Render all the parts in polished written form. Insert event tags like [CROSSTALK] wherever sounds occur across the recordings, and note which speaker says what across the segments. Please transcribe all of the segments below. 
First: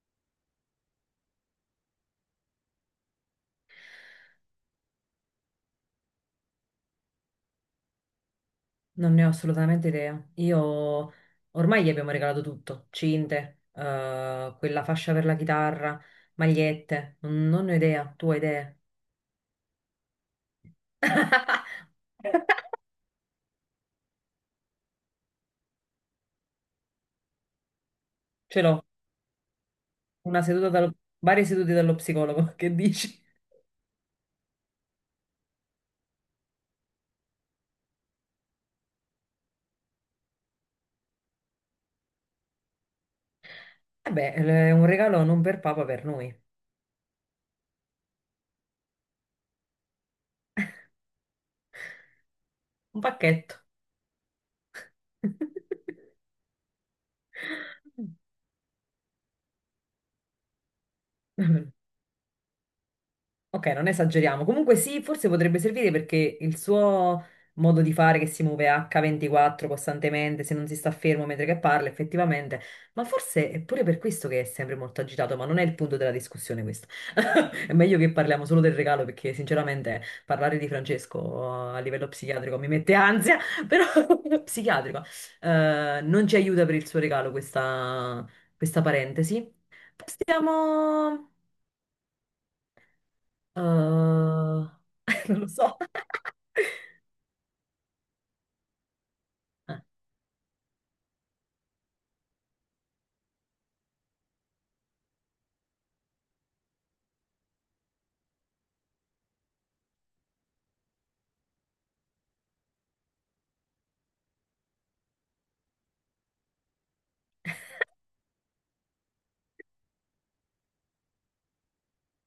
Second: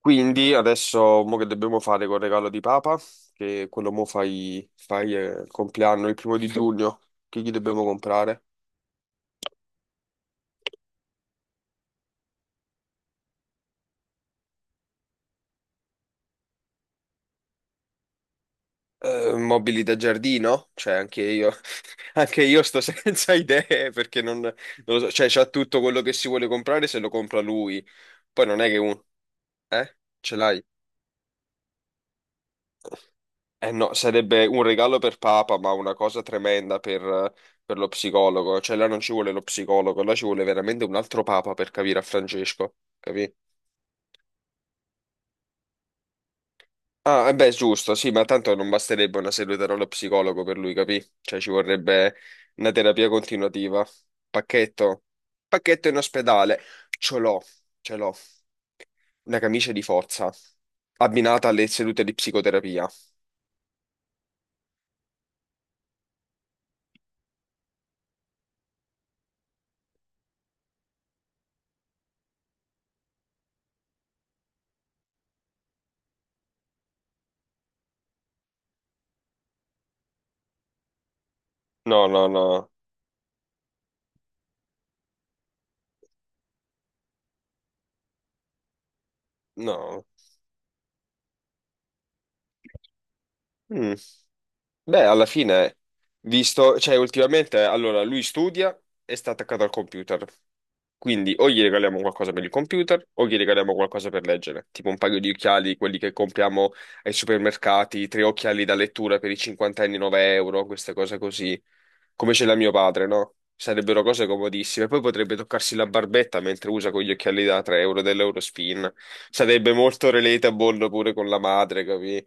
Speaker 1: Quindi adesso mo che dobbiamo fare col regalo di Papa, che quello mo fai, fai il compleanno il primo di giugno, che gli dobbiamo comprare?
Speaker 2: Non ne ho assolutamente idea. Io ormai gli abbiamo regalato tutto, cinte, quella fascia per la chitarra, magliette, non ne ho idea, tu hai idee.
Speaker 1: Mobili da giardino? Cioè anche io,
Speaker 2: [LAUGHS]
Speaker 1: [LAUGHS] anche io sto senza idee perché non lo so, cioè c'ha tutto quello che si vuole comprare se lo compra lui, poi non
Speaker 2: Ce
Speaker 1: è che
Speaker 2: l'ho,
Speaker 1: un... Eh? Ce
Speaker 2: una
Speaker 1: l'hai?
Speaker 2: seduta dallo, varie sedute dallo psicologo, [LAUGHS] che dici?
Speaker 1: Eh no, sarebbe un regalo per Papa, ma una cosa tremenda per lo psicologo. Cioè, là non ci vuole lo psicologo, là ci vuole veramente un altro Papa per capire a Francesco, capì?
Speaker 2: Vabbè, è un regalo non per papa, per noi,
Speaker 1: Ah, eh beh, giusto, sì, ma tanto non basterebbe una seduta dallo psicologo per lui, capì? Cioè, ci vorrebbe una
Speaker 2: un
Speaker 1: terapia
Speaker 2: pacchetto.
Speaker 1: continuativa. Pacchetto. Pacchetto in ospedale. Ce l'ho, ce l'ho. Una camicia di forza, abbinata alle
Speaker 2: [LAUGHS]
Speaker 1: sedute di psicoterapia.
Speaker 2: Ok, non esageriamo. Comunque sì, forse potrebbe servire perché il suo modo di fare che si muove H24 costantemente, se non si sta fermo mentre che parla, effettivamente. Ma forse è pure per questo che è sempre molto agitato, ma non è il punto della discussione questo. [LAUGHS] È meglio che parliamo solo del regalo perché sinceramente parlare di Francesco a
Speaker 1: No,
Speaker 2: livello
Speaker 1: no,
Speaker 2: psichiatrico mi
Speaker 1: no,
Speaker 2: mette ansia, [LAUGHS] però [LAUGHS] psichiatrico non ci aiuta per il suo regalo questa parentesi.
Speaker 1: no.
Speaker 2: Passiamo. Eh,
Speaker 1: Mm. Beh, alla
Speaker 2: [LAUGHS] Non lo
Speaker 1: fine,
Speaker 2: so.
Speaker 1: visto, cioè ultimamente, allora lui studia e sta attaccato al
Speaker 2: Ah,
Speaker 1: computer, quindi o gli regaliamo qualcosa per il computer o gli regaliamo qualcosa per leggere, tipo un paio di occhiali, quelli che compriamo ai supermercati, tre occhiali da lettura per i cinquantenni, 9 euro, queste cose così, come ce l'ha mio padre, no? Sarebbero cose comodissime. Poi potrebbe toccarsi la barbetta mentre usa con gli occhiali da 3 euro dell'Eurospin. Sarebbe molto relatable pure con la madre, capi?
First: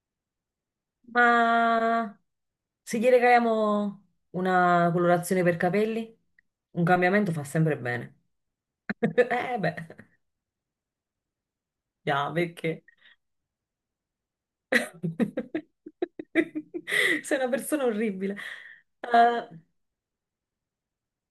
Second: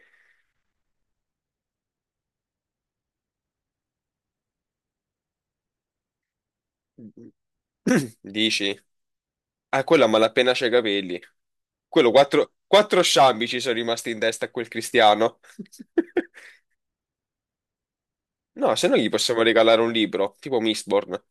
Speaker 2: ma se gli regaliamo una colorazione per capelli, un cambiamento fa sempre bene.
Speaker 1: [CLEARS THROAT] Dici?
Speaker 2: [LAUGHS] Eh beh,
Speaker 1: Ah, quello a malapena c'ha i capelli. Quello,
Speaker 2: già, perché?
Speaker 1: quattro sciambi ci sono rimasti in testa a quel Cristiano.
Speaker 2: [LAUGHS]
Speaker 1: [LAUGHS]
Speaker 2: Sei una persona orribile.
Speaker 1: No, se no gli possiamo
Speaker 2: Ah,
Speaker 1: regalare un libro, tipo Mistborn.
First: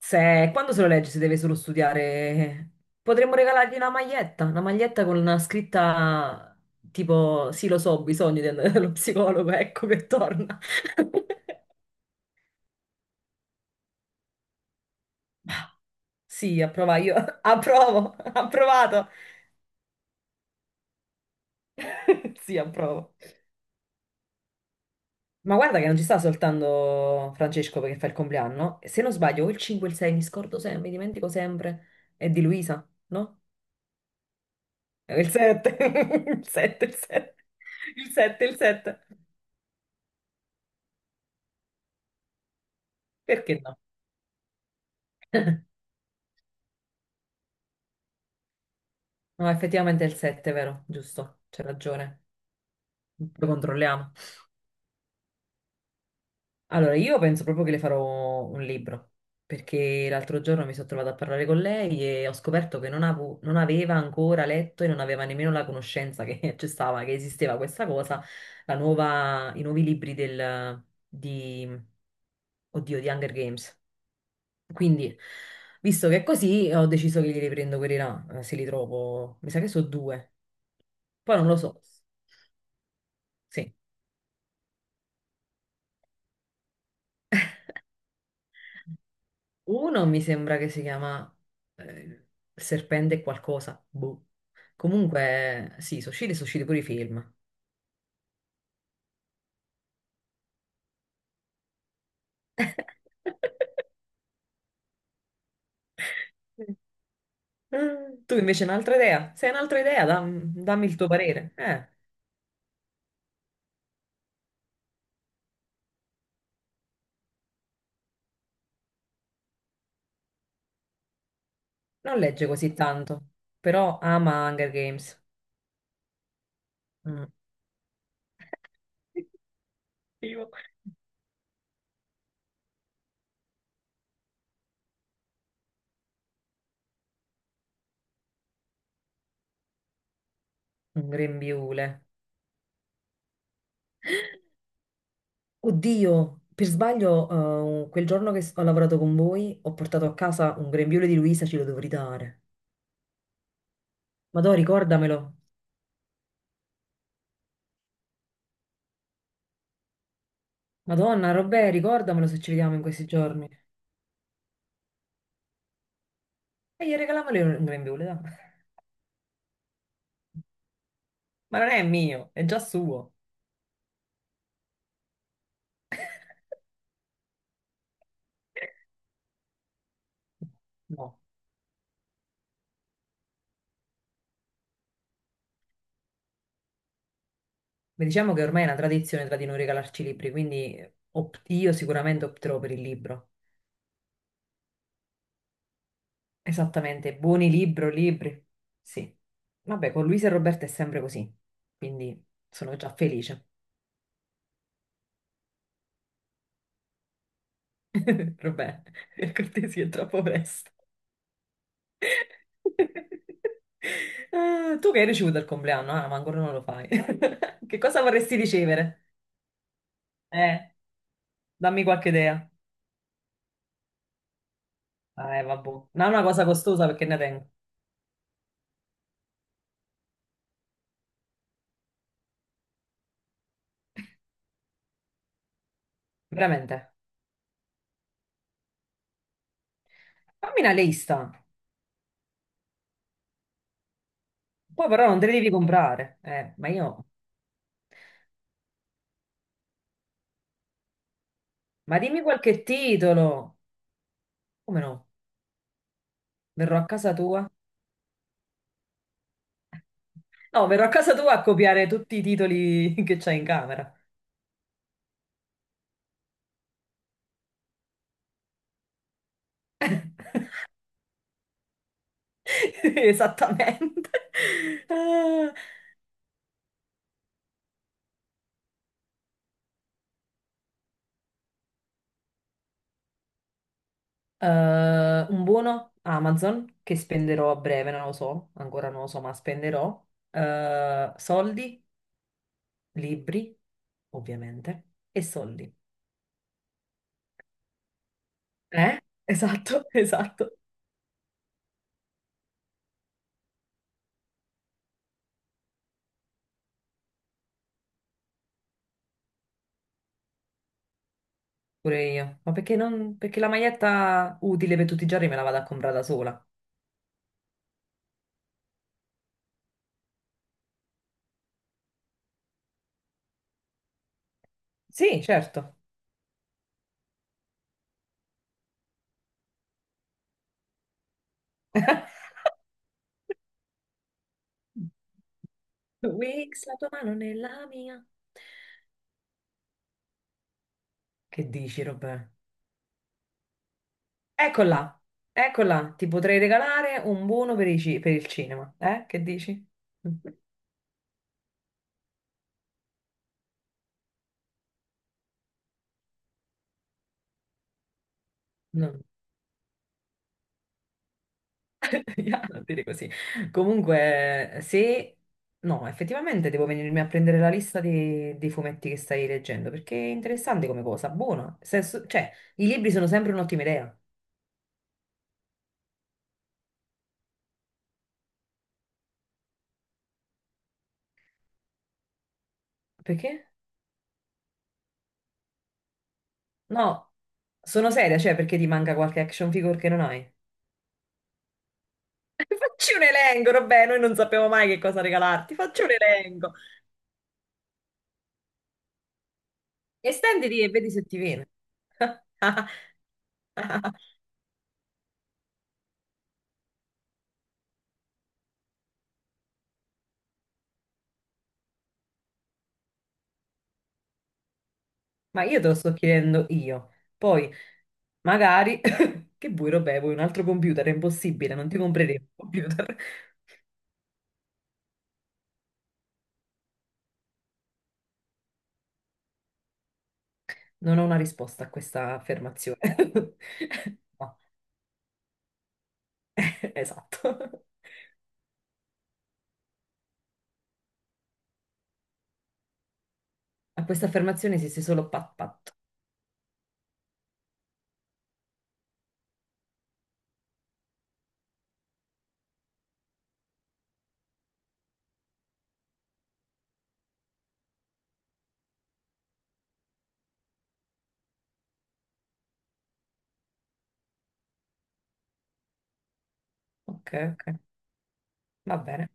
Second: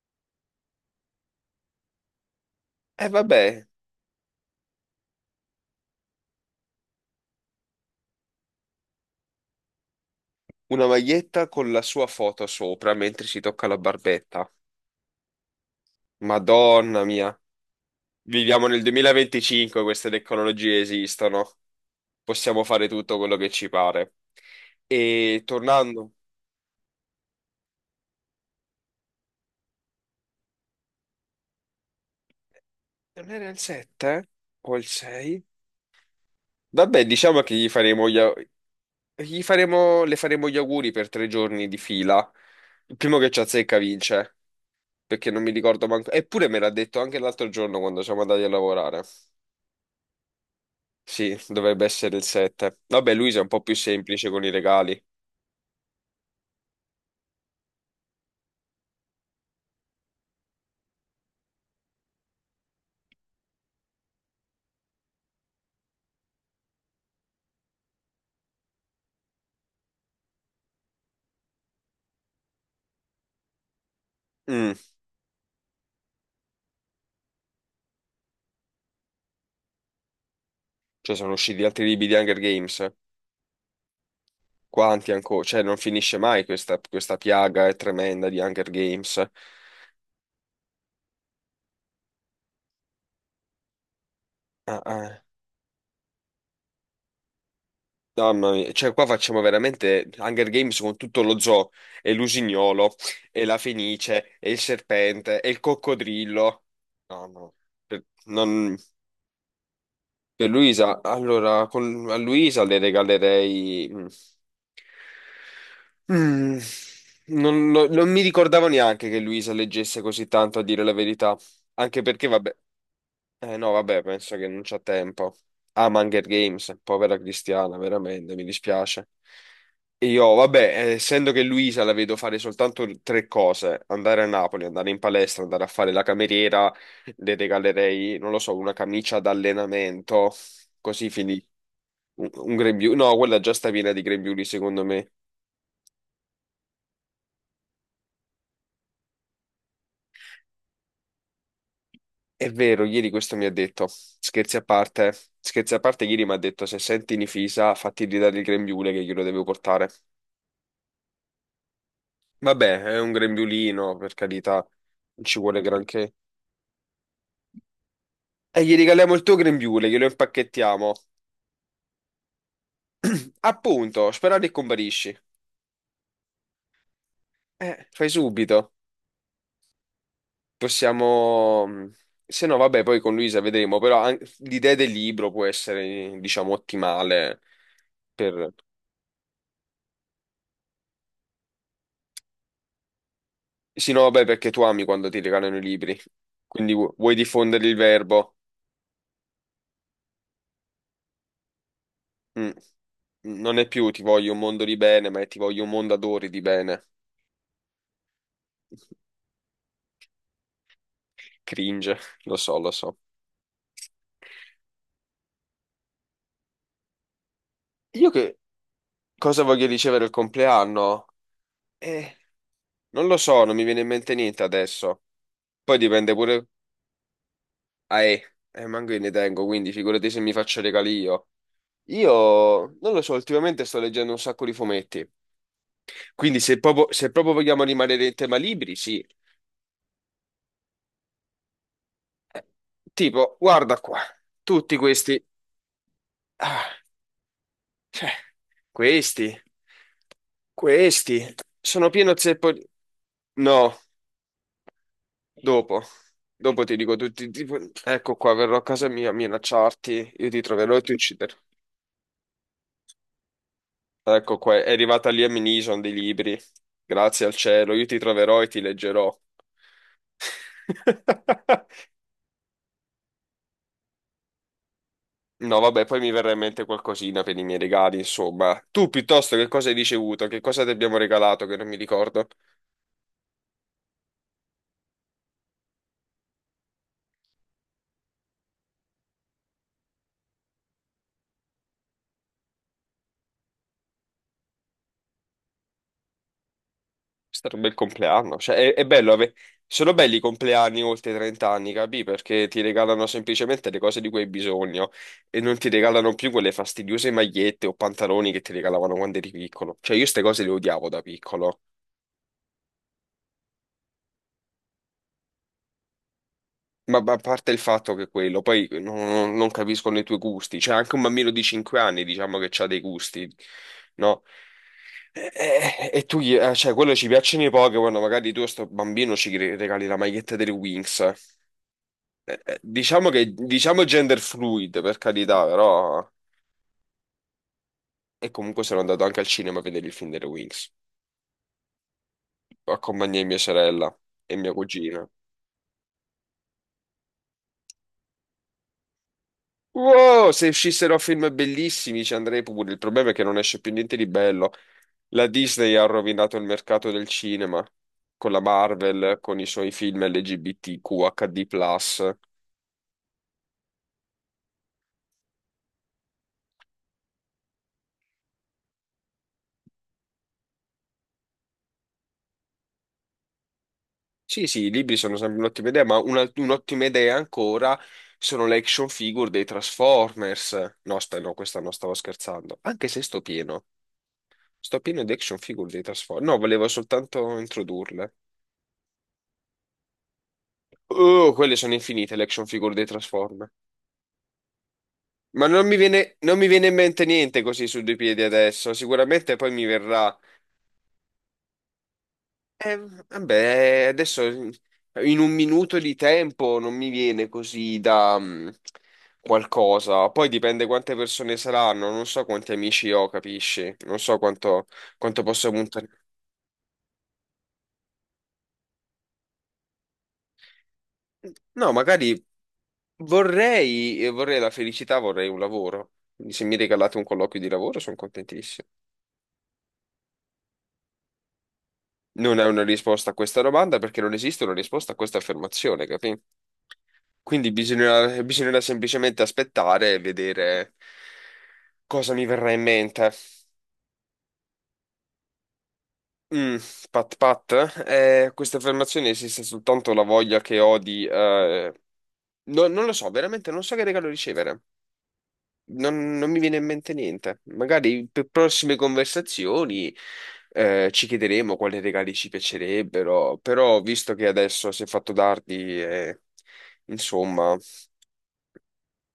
Speaker 2: se, quando se lo legge se deve solo studiare,
Speaker 1: E
Speaker 2: potremmo
Speaker 1: vabbè,
Speaker 2: regalargli una maglietta con una scritta tipo, sì lo so, ho bisogno di andare [LAUGHS] dallo psicologo, ecco che torna.
Speaker 1: una maglietta
Speaker 2: [LAUGHS]
Speaker 1: con la sua foto sopra mentre si tocca la barbetta.
Speaker 2: Sì, approva,
Speaker 1: Madonna
Speaker 2: io
Speaker 1: mia.
Speaker 2: [LAUGHS] approvo, [LAUGHS]
Speaker 1: Viviamo nel
Speaker 2: approvato.
Speaker 1: 2025, queste tecnologie esistono.
Speaker 2: [LAUGHS] Sì,
Speaker 1: Possiamo fare
Speaker 2: approvo.
Speaker 1: tutto quello che ci pare. E
Speaker 2: Ma guarda che non ci
Speaker 1: tornando...
Speaker 2: sta soltanto Francesco perché fa il compleanno. Se non sbaglio, o il 5 e il 6, mi scordo sempre, mi dimentico sempre. È di Luisa,
Speaker 1: Non
Speaker 2: no?
Speaker 1: era il 7? O il
Speaker 2: È il
Speaker 1: 6?
Speaker 2: 7. [LAUGHS] Il 7, il
Speaker 1: Vabbè,
Speaker 2: 7.
Speaker 1: diciamo che gli faremo
Speaker 2: Il 7, il 7.
Speaker 1: gli faremo, le faremo gli auguri per tre giorni di fila. Il primo che ci
Speaker 2: Perché no?
Speaker 1: azzecca vince, perché non mi ricordo manco. Eppure me l'ha detto anche l'altro giorno quando siamo andati a lavorare.
Speaker 2: No, effettivamente è il 7, vero?
Speaker 1: Sì,
Speaker 2: Giusto, c'è
Speaker 1: dovrebbe essere il
Speaker 2: ragione.
Speaker 1: 7. Vabbè, Luisa è
Speaker 2: Lo
Speaker 1: un po' più
Speaker 2: controlliamo.
Speaker 1: semplice con i regali.
Speaker 2: Allora, io penso proprio che le farò un libro, perché l'altro giorno mi sono trovata a parlare con lei e ho scoperto che non aveva ancora letto e non aveva nemmeno la conoscenza che [LAUGHS] c'è stava, che esisteva questa cosa, la nuova, i nuovi libri di, oddio, di Hunger Games.
Speaker 1: Mm,
Speaker 2: Quindi, visto che è così, ho deciso che glieli prendo quelli là, se li trovo. Mi sa che sono due.
Speaker 1: cioè sono
Speaker 2: Poi non lo
Speaker 1: usciti
Speaker 2: so.
Speaker 1: altri libri di Hunger Games.
Speaker 2: Sì.
Speaker 1: Quanti ancora? Cioè non finisce mai questa piaga è tremenda di Hunger Games.
Speaker 2: Uno mi sembra che si chiama eh, Serpente qualcosa. Boh.
Speaker 1: Ah, ah.
Speaker 2: Comunque, sì, Sushiro e Sushiro pure i film.
Speaker 1: Mamma mia, cioè qua facciamo veramente Hunger Games con tutto lo zoo, e l'usignolo, e la
Speaker 2: [LAUGHS]
Speaker 1: fenice, e il serpente, e il coccodrillo. No, no, per,
Speaker 2: Tu invece
Speaker 1: non-
Speaker 2: un'altra idea? Se hai un'altra idea,
Speaker 1: per
Speaker 2: dammi il
Speaker 1: Luisa,
Speaker 2: tuo parere.
Speaker 1: allora, a Luisa le regalerei... mm, mm, non mi ricordavo neanche che Luisa leggesse così tanto, a dire la verità, anche
Speaker 2: Non
Speaker 1: perché,
Speaker 2: legge
Speaker 1: vabbè,
Speaker 2: così tanto,
Speaker 1: eh no,
Speaker 2: però
Speaker 1: vabbè, penso che
Speaker 2: ama
Speaker 1: non
Speaker 2: Hunger
Speaker 1: c'ha
Speaker 2: Games.
Speaker 1: tempo. Ama Hunger Games, povera
Speaker 2: Mm.
Speaker 1: Cristiana, veramente, mi dispiace.
Speaker 2: [LAUGHS]
Speaker 1: Io,
Speaker 2: Io.
Speaker 1: vabbè, essendo che Luisa la vedo fare soltanto tre cose, andare a Napoli, andare in palestra, andare a fare la cameriera, le regalerei, non lo so, una camicia d'allenamento, così
Speaker 2: Un
Speaker 1: finì.
Speaker 2: grembiule.
Speaker 1: Un grembiule, no, quella già sta piena di grembiuli, secondo me.
Speaker 2: Oddio, per sbaglio, quel giorno che ho lavorato con voi, ho portato a casa un grembiule di Luisa, ce lo dovrei dare.
Speaker 1: È vero, ieri questo mi ha detto,
Speaker 2: Ma ricordamelo.
Speaker 1: scherzi a parte, ieri mi ha detto, se senti Nifisa, fatti ridare il grembiule che glielo devo portare.
Speaker 2: Madonna, Robè, ricordamelo se ci vediamo in
Speaker 1: Vabbè, è
Speaker 2: questi
Speaker 1: un
Speaker 2: giorni.
Speaker 1: grembiulino, per carità, non ci vuole granché.
Speaker 2: E gli regaliamole un grembiule, dai.
Speaker 1: E gli regaliamo il tuo grembiule, glielo impacchettiamo.
Speaker 2: Ma non è mio, è già suo.
Speaker 1: [CLEARS THROAT] Appunto, sperando che comparisci. Fai subito.
Speaker 2: No.
Speaker 1: Possiamo... mm, se no, vabbè, poi con Luisa vedremo, però l'idea del libro può essere, diciamo, ottimale
Speaker 2: Beh, diciamo che
Speaker 1: per...
Speaker 2: ormai è una tradizione tra di noi regalarci libri, quindi io sicuramente opterò per il libro.
Speaker 1: Sì, no, vabbè, perché tu ami quando ti regalano i libri, quindi vuoi
Speaker 2: Esattamente, buoni
Speaker 1: diffondere il
Speaker 2: libro,
Speaker 1: verbo.
Speaker 2: libri. Sì. Vabbè, con Luisa e Roberta è sempre così, quindi
Speaker 1: Mm.
Speaker 2: sono già felice.
Speaker 1: Non è più ti voglio un mondo di bene, ma è ti voglio un mondo adori di bene.
Speaker 2: [LAUGHS] Robè, per cortesia, è troppo presto.
Speaker 1: Cringe, lo so, lo so.
Speaker 2: Ah, tu che hai ricevuto il compleanno? Ah, ma ancora non lo fai. [LAUGHS] Che cosa
Speaker 1: Io
Speaker 2: vorresti
Speaker 1: che
Speaker 2: ricevere?
Speaker 1: cosa voglio ricevere il
Speaker 2: Eh,
Speaker 1: compleanno?
Speaker 2: Dammi qualche
Speaker 1: Eh,
Speaker 2: idea.
Speaker 1: non lo so, non mi viene in mente niente adesso.
Speaker 2: Vabbè.
Speaker 1: Poi
Speaker 2: Non è
Speaker 1: dipende
Speaker 2: una cosa
Speaker 1: pure...
Speaker 2: costosa perché ne tengo.
Speaker 1: Ah, eh, manco io ne tengo, quindi figurati se mi faccio regali io. Io, non lo so, ultimamente sto leggendo un sacco di fumetti. Quindi
Speaker 2: Veramente.
Speaker 1: se proprio vogliamo rimanere in tema libri, sì.
Speaker 2: Fammi una lista.
Speaker 1: Eh, tipo, guarda qua, tutti
Speaker 2: Poi però non
Speaker 1: questi...
Speaker 2: te li devi comprare. Ma
Speaker 1: Ah,
Speaker 2: io...
Speaker 1: cioè, questi, questi, sono
Speaker 2: Ma
Speaker 1: pieno
Speaker 2: dimmi
Speaker 1: zeppo...
Speaker 2: qualche titolo.
Speaker 1: No.
Speaker 2: Come no?
Speaker 1: Dopo, dopo ti
Speaker 2: Verrò a
Speaker 1: dico
Speaker 2: casa
Speaker 1: tutti,
Speaker 2: tua?
Speaker 1: tipo, ecco qua, verrò a casa mia a minacciarti, io ti
Speaker 2: No,
Speaker 1: troverò e
Speaker 2: verrò a
Speaker 1: ti
Speaker 2: casa tua
Speaker 1: ucciderò.
Speaker 2: a copiare tutti i titoli [LAUGHS] che c'hai in camera.
Speaker 1: Ecco qua, è arrivata lì a Minison dei libri, grazie al cielo, io ti troverò e ti leggerò. [LAUGHS]
Speaker 2: [LAUGHS] Esattamente. Ah,
Speaker 1: No, vabbè, poi mi verrà in mente qualcosina per i miei regali, insomma. Tu piuttosto che cosa hai ricevuto? Che cosa ti abbiamo regalato che non mi ricordo?
Speaker 2: Un buono Amazon che spenderò a breve, non lo so, ancora non lo so, ma spenderò. Soldi, libri, ovviamente, e soldi.
Speaker 1: È stato un bel compleanno,
Speaker 2: Eh? Esatto,
Speaker 1: sono
Speaker 2: [LAUGHS]
Speaker 1: belli i
Speaker 2: esatto.
Speaker 1: compleanni oltre i 30 anni, capì? Perché ti regalano semplicemente le cose di cui hai bisogno e non ti regalano più quelle fastidiose magliette o pantaloni che ti regalavano quando eri piccolo. Cioè io queste cose le odiavo da piccolo,
Speaker 2: Pure io. Ma perché non... perché la maglietta utile per tutti i giorni me la vado a comprare da sola.
Speaker 1: ma a parte il fatto che quello, poi non, non- non capiscono i tuoi gusti, cioè anche un bambino di 5 anni diciamo che ha dei gusti, no?
Speaker 2: Sì,
Speaker 1: E,
Speaker 2: certo.
Speaker 1: e- e tu, cioè quello ci piacciono i Pokémon, magari tu a sto bambino ci regali la maglietta delle Wings.
Speaker 2: [LAUGHS]
Speaker 1: Diciamo che diciamo gender fluid, per carità, però.
Speaker 2: Wix, la tua mano nella mia.
Speaker 1: E comunque sono andato anche al cinema a vedere il film delle Wings.
Speaker 2: Che dici, Robè?
Speaker 1: Accompagnai mia sorella e mia
Speaker 2: Eccola,
Speaker 1: cugina.
Speaker 2: eccola, ti potrei regalare un buono per per il cinema, eh? Che dici?
Speaker 1: Wow, se
Speaker 2: [LAUGHS]
Speaker 1: uscissero film bellissimi ci andrei pure. Il problema è che non esce più niente di bello. La Disney ha rovinato il mercato del cinema con la
Speaker 2: No,
Speaker 1: Marvel, con i suoi film LGBTQHD+.
Speaker 2: [LAUGHS] ya, non dire così. Comunque, se... no, effettivamente devo venirmi a prendere la lista dei fumetti che stai leggendo, perché è interessante come cosa, buona. Cioè, i libri sono sempre un'ottima idea.
Speaker 1: Sì, sì, i libri sono sempre un'ottima idea, ma un'ottima idea ancora sono le action figure dei Transformers. No, aspetta, no, questa no, stavo scherzando. Anche se sto
Speaker 2: Perché?
Speaker 1: pieno, sto pieno di action figure dei Transformers. No, volevo
Speaker 2: No,
Speaker 1: soltanto
Speaker 2: sono
Speaker 1: introdurle.
Speaker 2: seria, cioè, perché ti manca qualche action figure che non hai?
Speaker 1: Oh, quelle sono infinite le
Speaker 2: [LAUGHS]
Speaker 1: action figure dei
Speaker 2: Facci un
Speaker 1: Transformers.
Speaker 2: elenco, vabbè, noi non sappiamo mai che cosa regalarti, facci un
Speaker 1: Non mi
Speaker 2: elenco.
Speaker 1: viene in mente niente così su due piedi adesso, sicuramente poi mi verrà.
Speaker 2: Estenditi e vedi se ti viene.
Speaker 1: Eh,
Speaker 2: [LAUGHS]
Speaker 1: vabbè, adesso in un minuto di tempo non mi viene così da mm, qualcosa. Poi dipende quante persone saranno, non so quanti amici ho, capisci? Non so quanto, quanto
Speaker 2: Ma
Speaker 1: posso
Speaker 2: io te lo
Speaker 1: puntare.
Speaker 2: sto chiedendo io. Poi, magari, [LAUGHS] che vuoi, Robè, vuoi un altro computer? È impossibile, non
Speaker 1: No,
Speaker 2: ti comprerei
Speaker 1: magari
Speaker 2: un computer. [LAUGHS]
Speaker 1: vorrei, vorrei la felicità, vorrei un lavoro. Quindi se mi regalate un colloquio di lavoro sono contentissimo.
Speaker 2: Non ho una risposta a questa
Speaker 1: Non è una
Speaker 2: affermazione.
Speaker 1: risposta a questa
Speaker 2: [LAUGHS]
Speaker 1: domanda perché non
Speaker 2: No,
Speaker 1: esiste una risposta a questa affermazione, capì?
Speaker 2: [LAUGHS]
Speaker 1: Quindi
Speaker 2: esatto.
Speaker 1: bisognerà semplicemente aspettare e vedere cosa mi verrà in mente.
Speaker 2: A questa affermazione esiste solo pat pat.
Speaker 1: Mm, pat pat, questa affermazione esiste soltanto la voglia che ho di... non lo so, veramente non so che regalo ricevere. Non mi viene in mente niente. Magari per prossime conversazioni ci chiederemo quali regali ci piacerebbero, però visto che adesso si è fatto tardi,
Speaker 2: Ok,
Speaker 1: insomma...
Speaker 2: ok, va bene.